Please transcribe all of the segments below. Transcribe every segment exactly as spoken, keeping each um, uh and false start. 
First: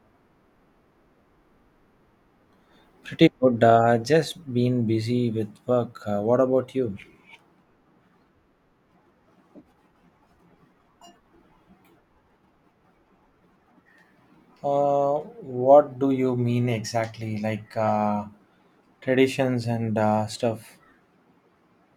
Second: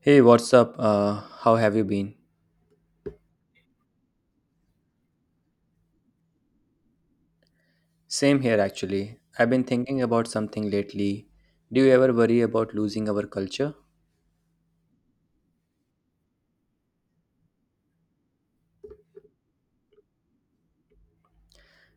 Hey, what's up? Uh, how have you been? Pretty good. Uh, just been busy with work. Uh, what about you? Same here, actually. I've been thinking about something lately. Do you ever worry about losing our culture? Uh, what do you mean exactly? Like uh, traditions and uh, stuff.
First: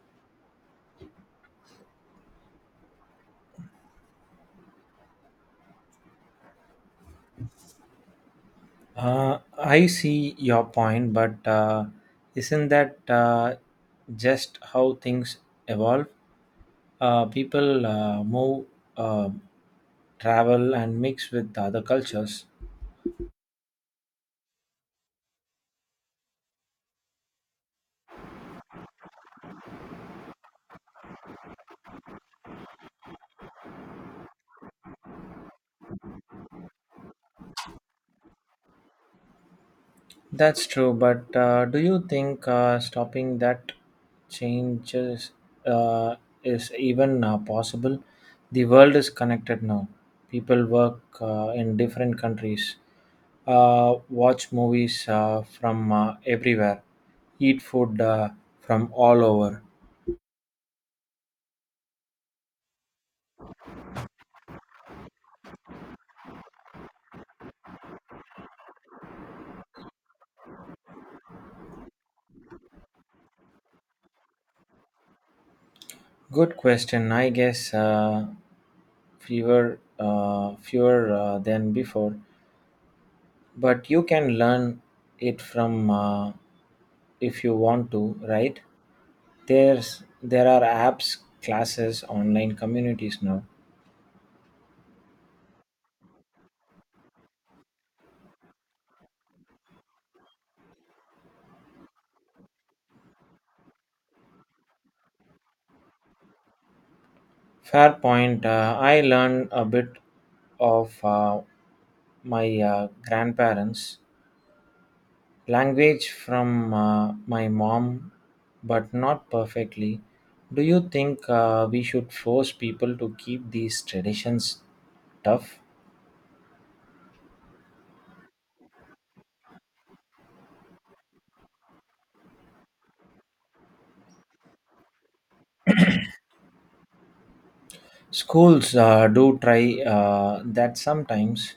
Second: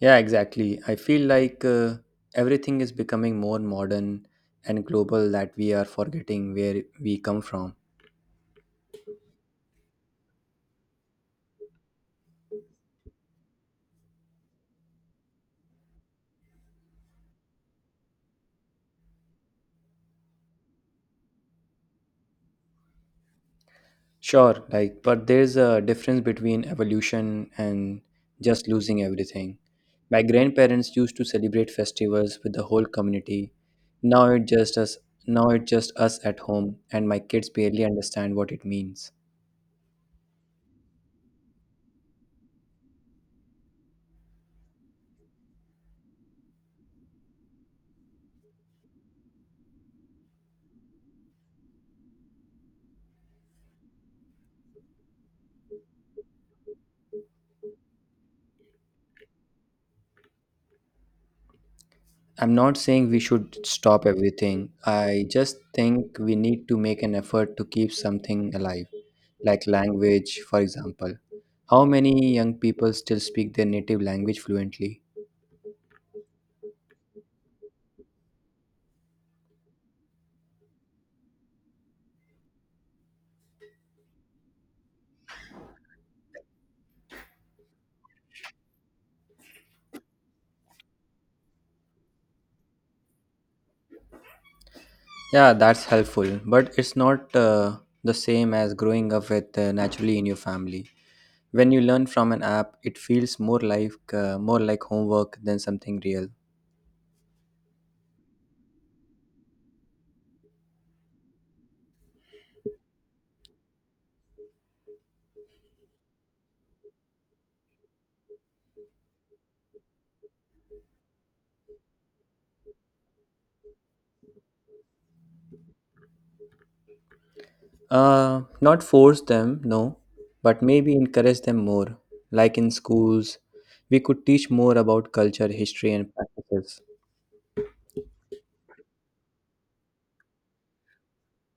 Yeah, exactly. I feel like uh, everything is becoming more modern and global that we are forgetting where we come from. Uh, I see your point, but uh, isn't that uh, just how things evolve? Uh, people uh, move, uh, travel, and mix with other cultures. Sure, like, but there's a difference between evolution and just losing everything. My grandparents used to celebrate festivals with the whole community. Now it just us Now it's just us at home and my kids barely understand what it means. That's true, but uh, do you think uh, stopping that changes uh, is even uh, possible? The world is connected now. People work uh, in different countries, uh, watch movies uh, from uh, everywhere, eat food uh, from all over. I'm not saying we should stop everything. I just think we need to make an effort to keep something alive, like language, for example. How many young people still speak their native language fluently? Good question. I guess uh, fewer, uh, fewer uh, than before. But you can learn it from uh, if you want to, right? There's there are apps, classes, online communities now. Yeah, that's helpful, but it's not uh, the same as growing up with uh, naturally in your family. When you learn from an app, it feels more like uh, more like homework than something real. Fair point. uh, i learned a bit of uh, my uh, grandparents' language from uh, my mom, but not perfectly. Do you think uh, we should force people to keep these traditions tough? Uh, not force them, no, but maybe encourage them more. Like in schools, we could teach more about culture, history, and practices. Schools uh, do try uh, that sometimes.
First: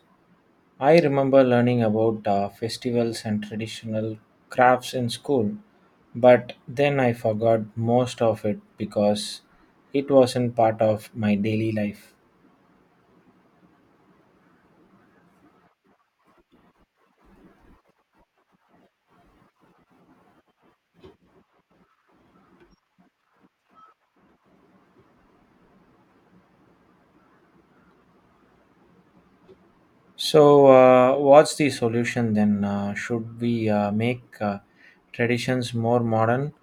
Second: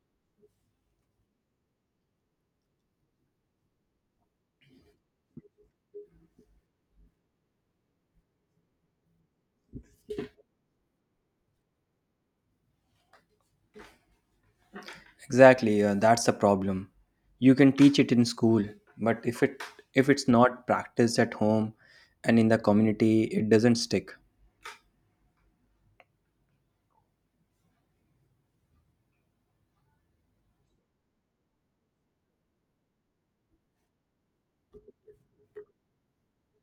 I remember learning about uh, festivals and traditional crafts in school, but then I forgot most of it because it wasn't part of my daily life. Exactly, uh, that's the problem. You can teach it in school, but if it if it's not practiced at home and in the community, it doesn't stick. So, uh, what's the solution then? Uh, should we uh, make uh, traditions more modern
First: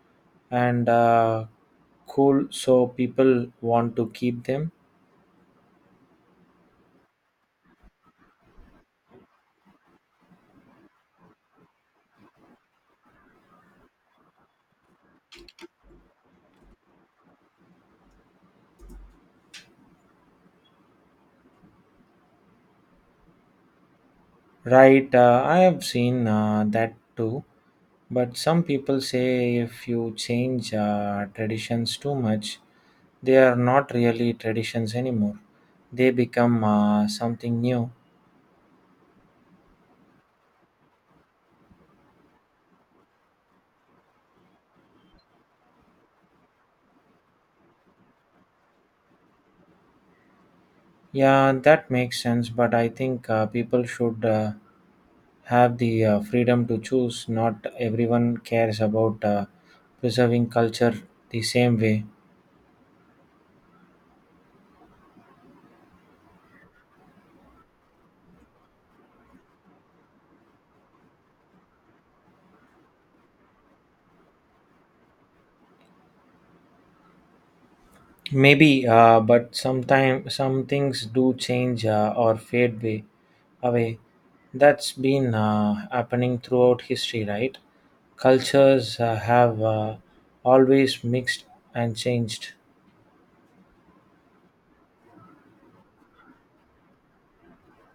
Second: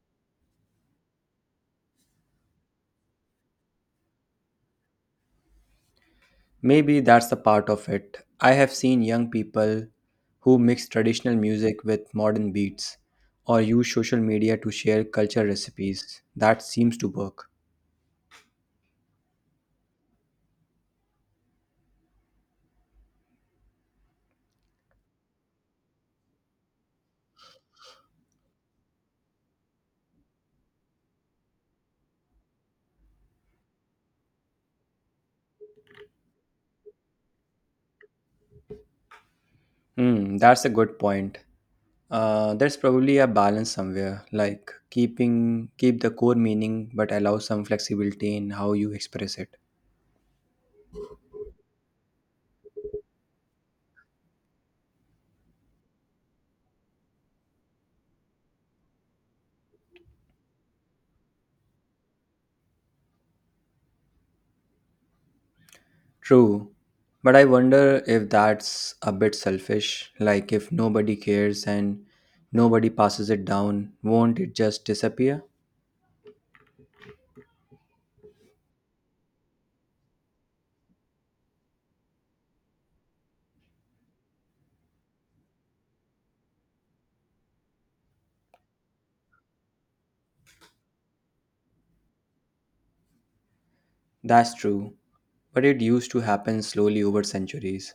and uh, cool so people want to keep them? Maybe that's a part of it. I have seen young people who mix traditional music with modern beats or use social media to share culture recipes. That seems to work. Right, uh, I have seen uh, that too. But some people say if you change uh, traditions too much, they are not really traditions anymore. They become uh, something new. Hmm, that's a good point. Uh, there's probably a balance somewhere, like keeping keep the core meaning but allow some flexibility in how you express it. Yeah, that makes sense, but I think uh, people should uh, have the uh, freedom to choose. Not everyone cares about uh, preserving culture the same way. True, but I wonder if that's a bit selfish. Like if nobody cares and nobody passes it down, won't it just disappear? Maybe, uh, but sometime some things do change uh, or fade way, away. That's been uh, happening throughout history, right? Cultures uh, have uh, always mixed and changed. That's true, but it used to happen slowly over centuries.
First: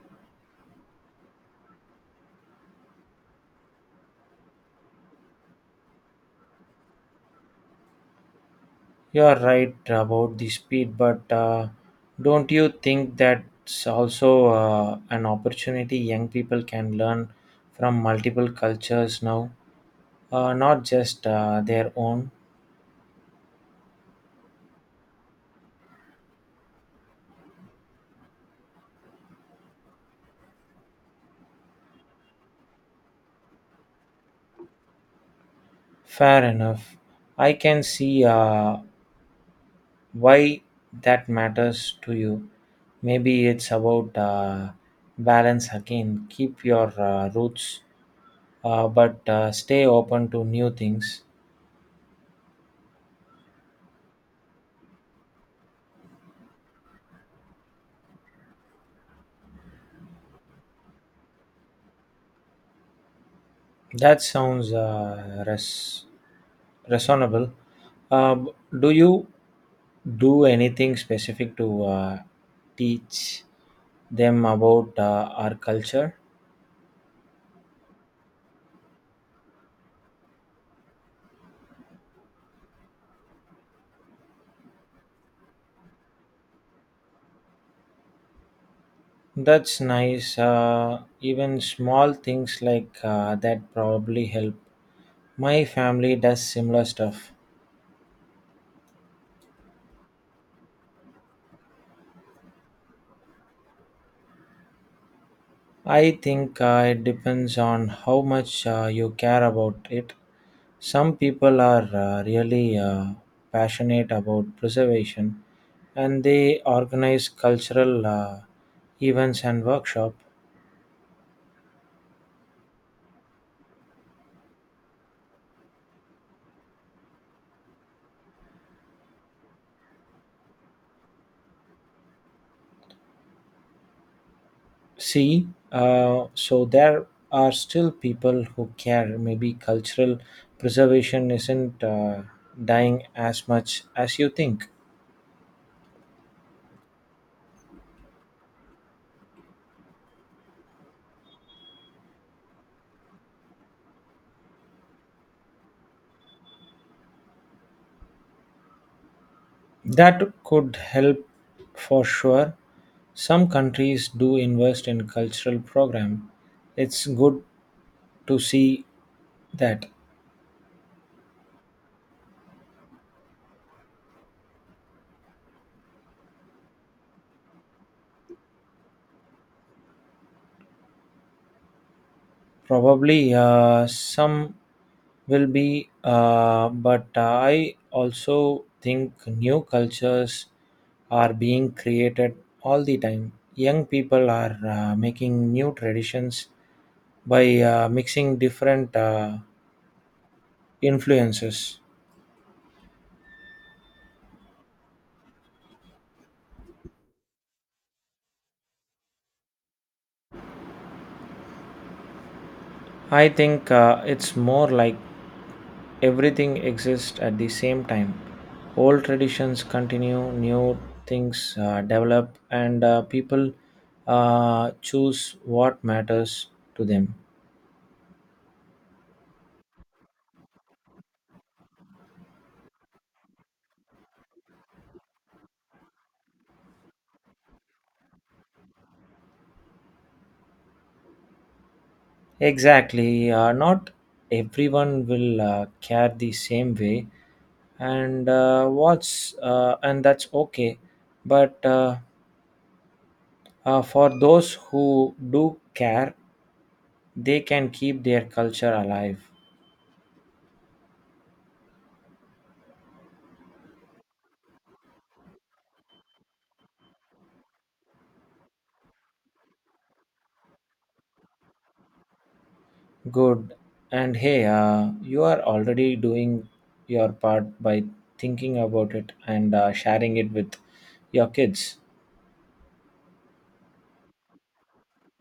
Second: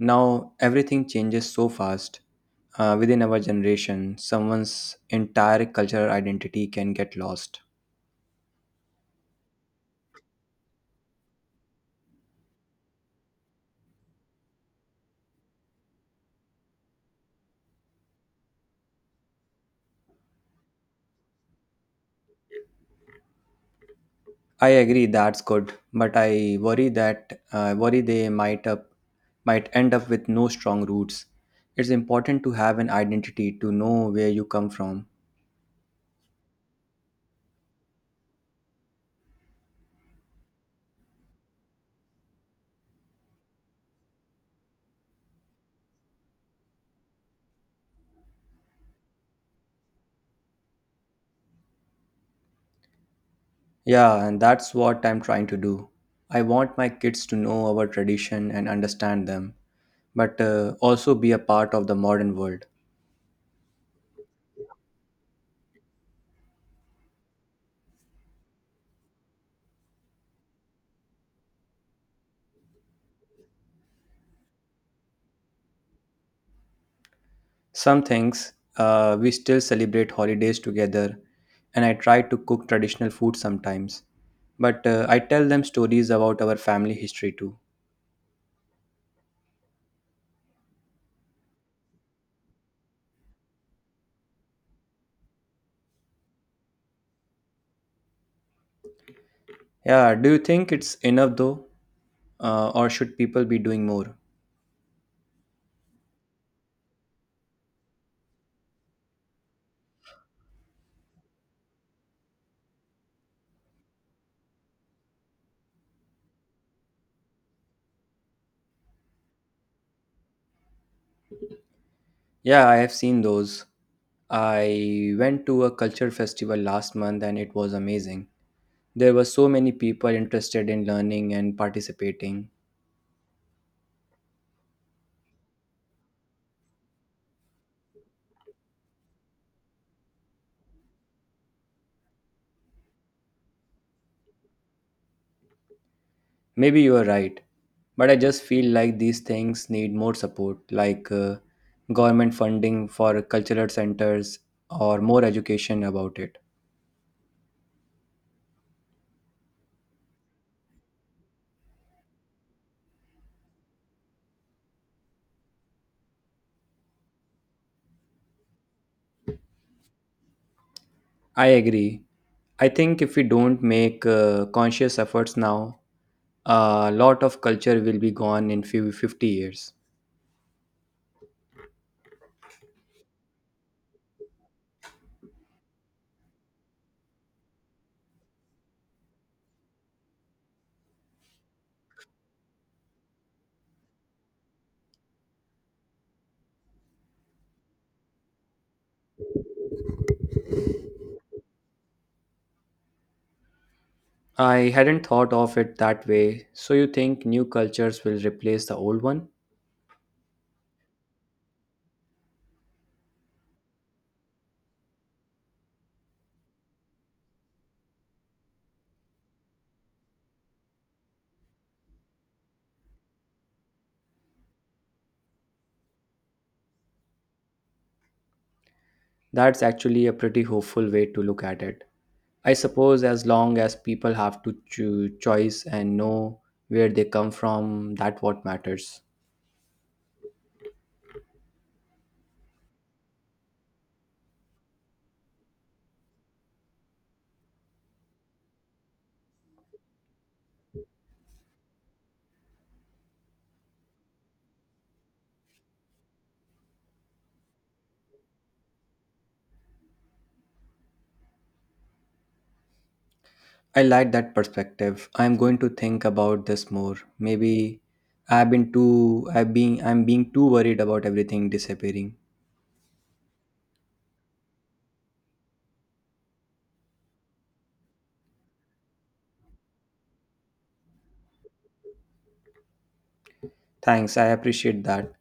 Now everything changes so fast. Uh, within our generation, someone's entire cultural identity can get lost. You are right about the speed, but uh, don't you think that's also uh, an opportunity? Young people can learn from multiple cultures now, uh, not just uh, their own. I agree that's good, but I worry that uh, worry they might up might end up with no strong roots. It's important to have an identity to know where you come from. Fair enough. I can see uh, why that matters to you. Maybe it's about uh, balance again. Keep your uh, roots uh, but uh, stay open to new things. Yeah, and that's what I'm trying to do. I want my kids to know our tradition and understand them. but uh, also be a part of the modern world. That sounds uh, res- reasonable. Uh, b- do you do anything specific to uh, teach them about uh, our culture? Some things uh, we still celebrate holidays together, and I try to cook traditional food sometimes, but uh, I tell them stories about our family history too. That's nice. Uh, even small things like uh, that probably help. My family does similar stuff. Yeah, do you think it's enough though, uh, or should people be doing more? I think uh, it depends on how much uh, you care about it. Some people are uh, really uh, passionate about preservation, and they organize cultural uh, events and workshop. Yeah, I have seen those. I went to a culture festival last month and it was amazing. There were so many people interested in learning and participating. See, uh, so there are still people who care. Maybe cultural preservation isn't uh, dying as much as you think. Maybe you are right, but I just feel like these things need more support, like uh, government funding for cultural centers or more education about it. That could help for sure. Some countries do invest in cultural program. It's good to see that. I agree. I think if we don't make uh, conscious efforts now, a lot of culture will be gone in few fifty years. Probably uh, some will be, uh, but uh, I also think new cultures are being created all the time. Young people are uh, making new traditions by uh, mixing different uh, influences. I hadn't thought of it that way. So you think new cultures will replace the old one? I think uh, it's more like everything exists at the same time. Old traditions continue, new things uh, develop, and uh, people uh, choose what matters to them. That's actually a pretty hopeful way to look at it. I suppose as long as people have to choose choice and know where they come from, that what matters. Exactly. Uh, not everyone will uh, care the same way, and uh, what's uh, and that's okay. But uh, uh, For those who do care, they can keep their culture alive. I like that perspective. I'm going to think about this more. Maybe I've been too I've been I'm being too worried about everything disappearing. Good. And hey, uh, you are already doing your part by thinking about it and uh, sharing it with your kids. Thanks, I appreciate that.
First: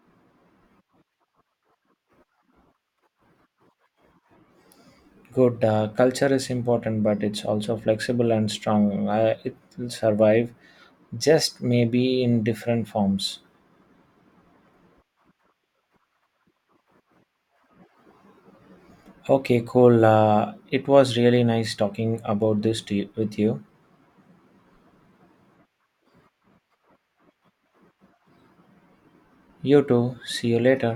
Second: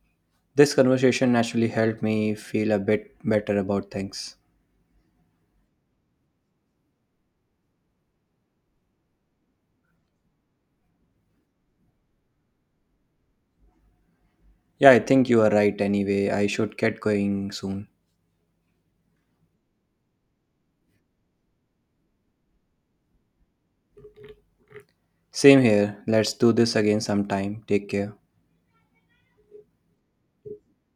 This conversation actually helped me feel a bit better about things. Good. Uh, culture is important, but it's also flexible and strong. Uh, it will survive, just maybe in different forms. Yeah, I think you are right anyway. I should get going soon. Okay, cool. Uh, it was really nice talking about this to you, with you. Same here. Let's do this again sometime. Take care. You too. See you later.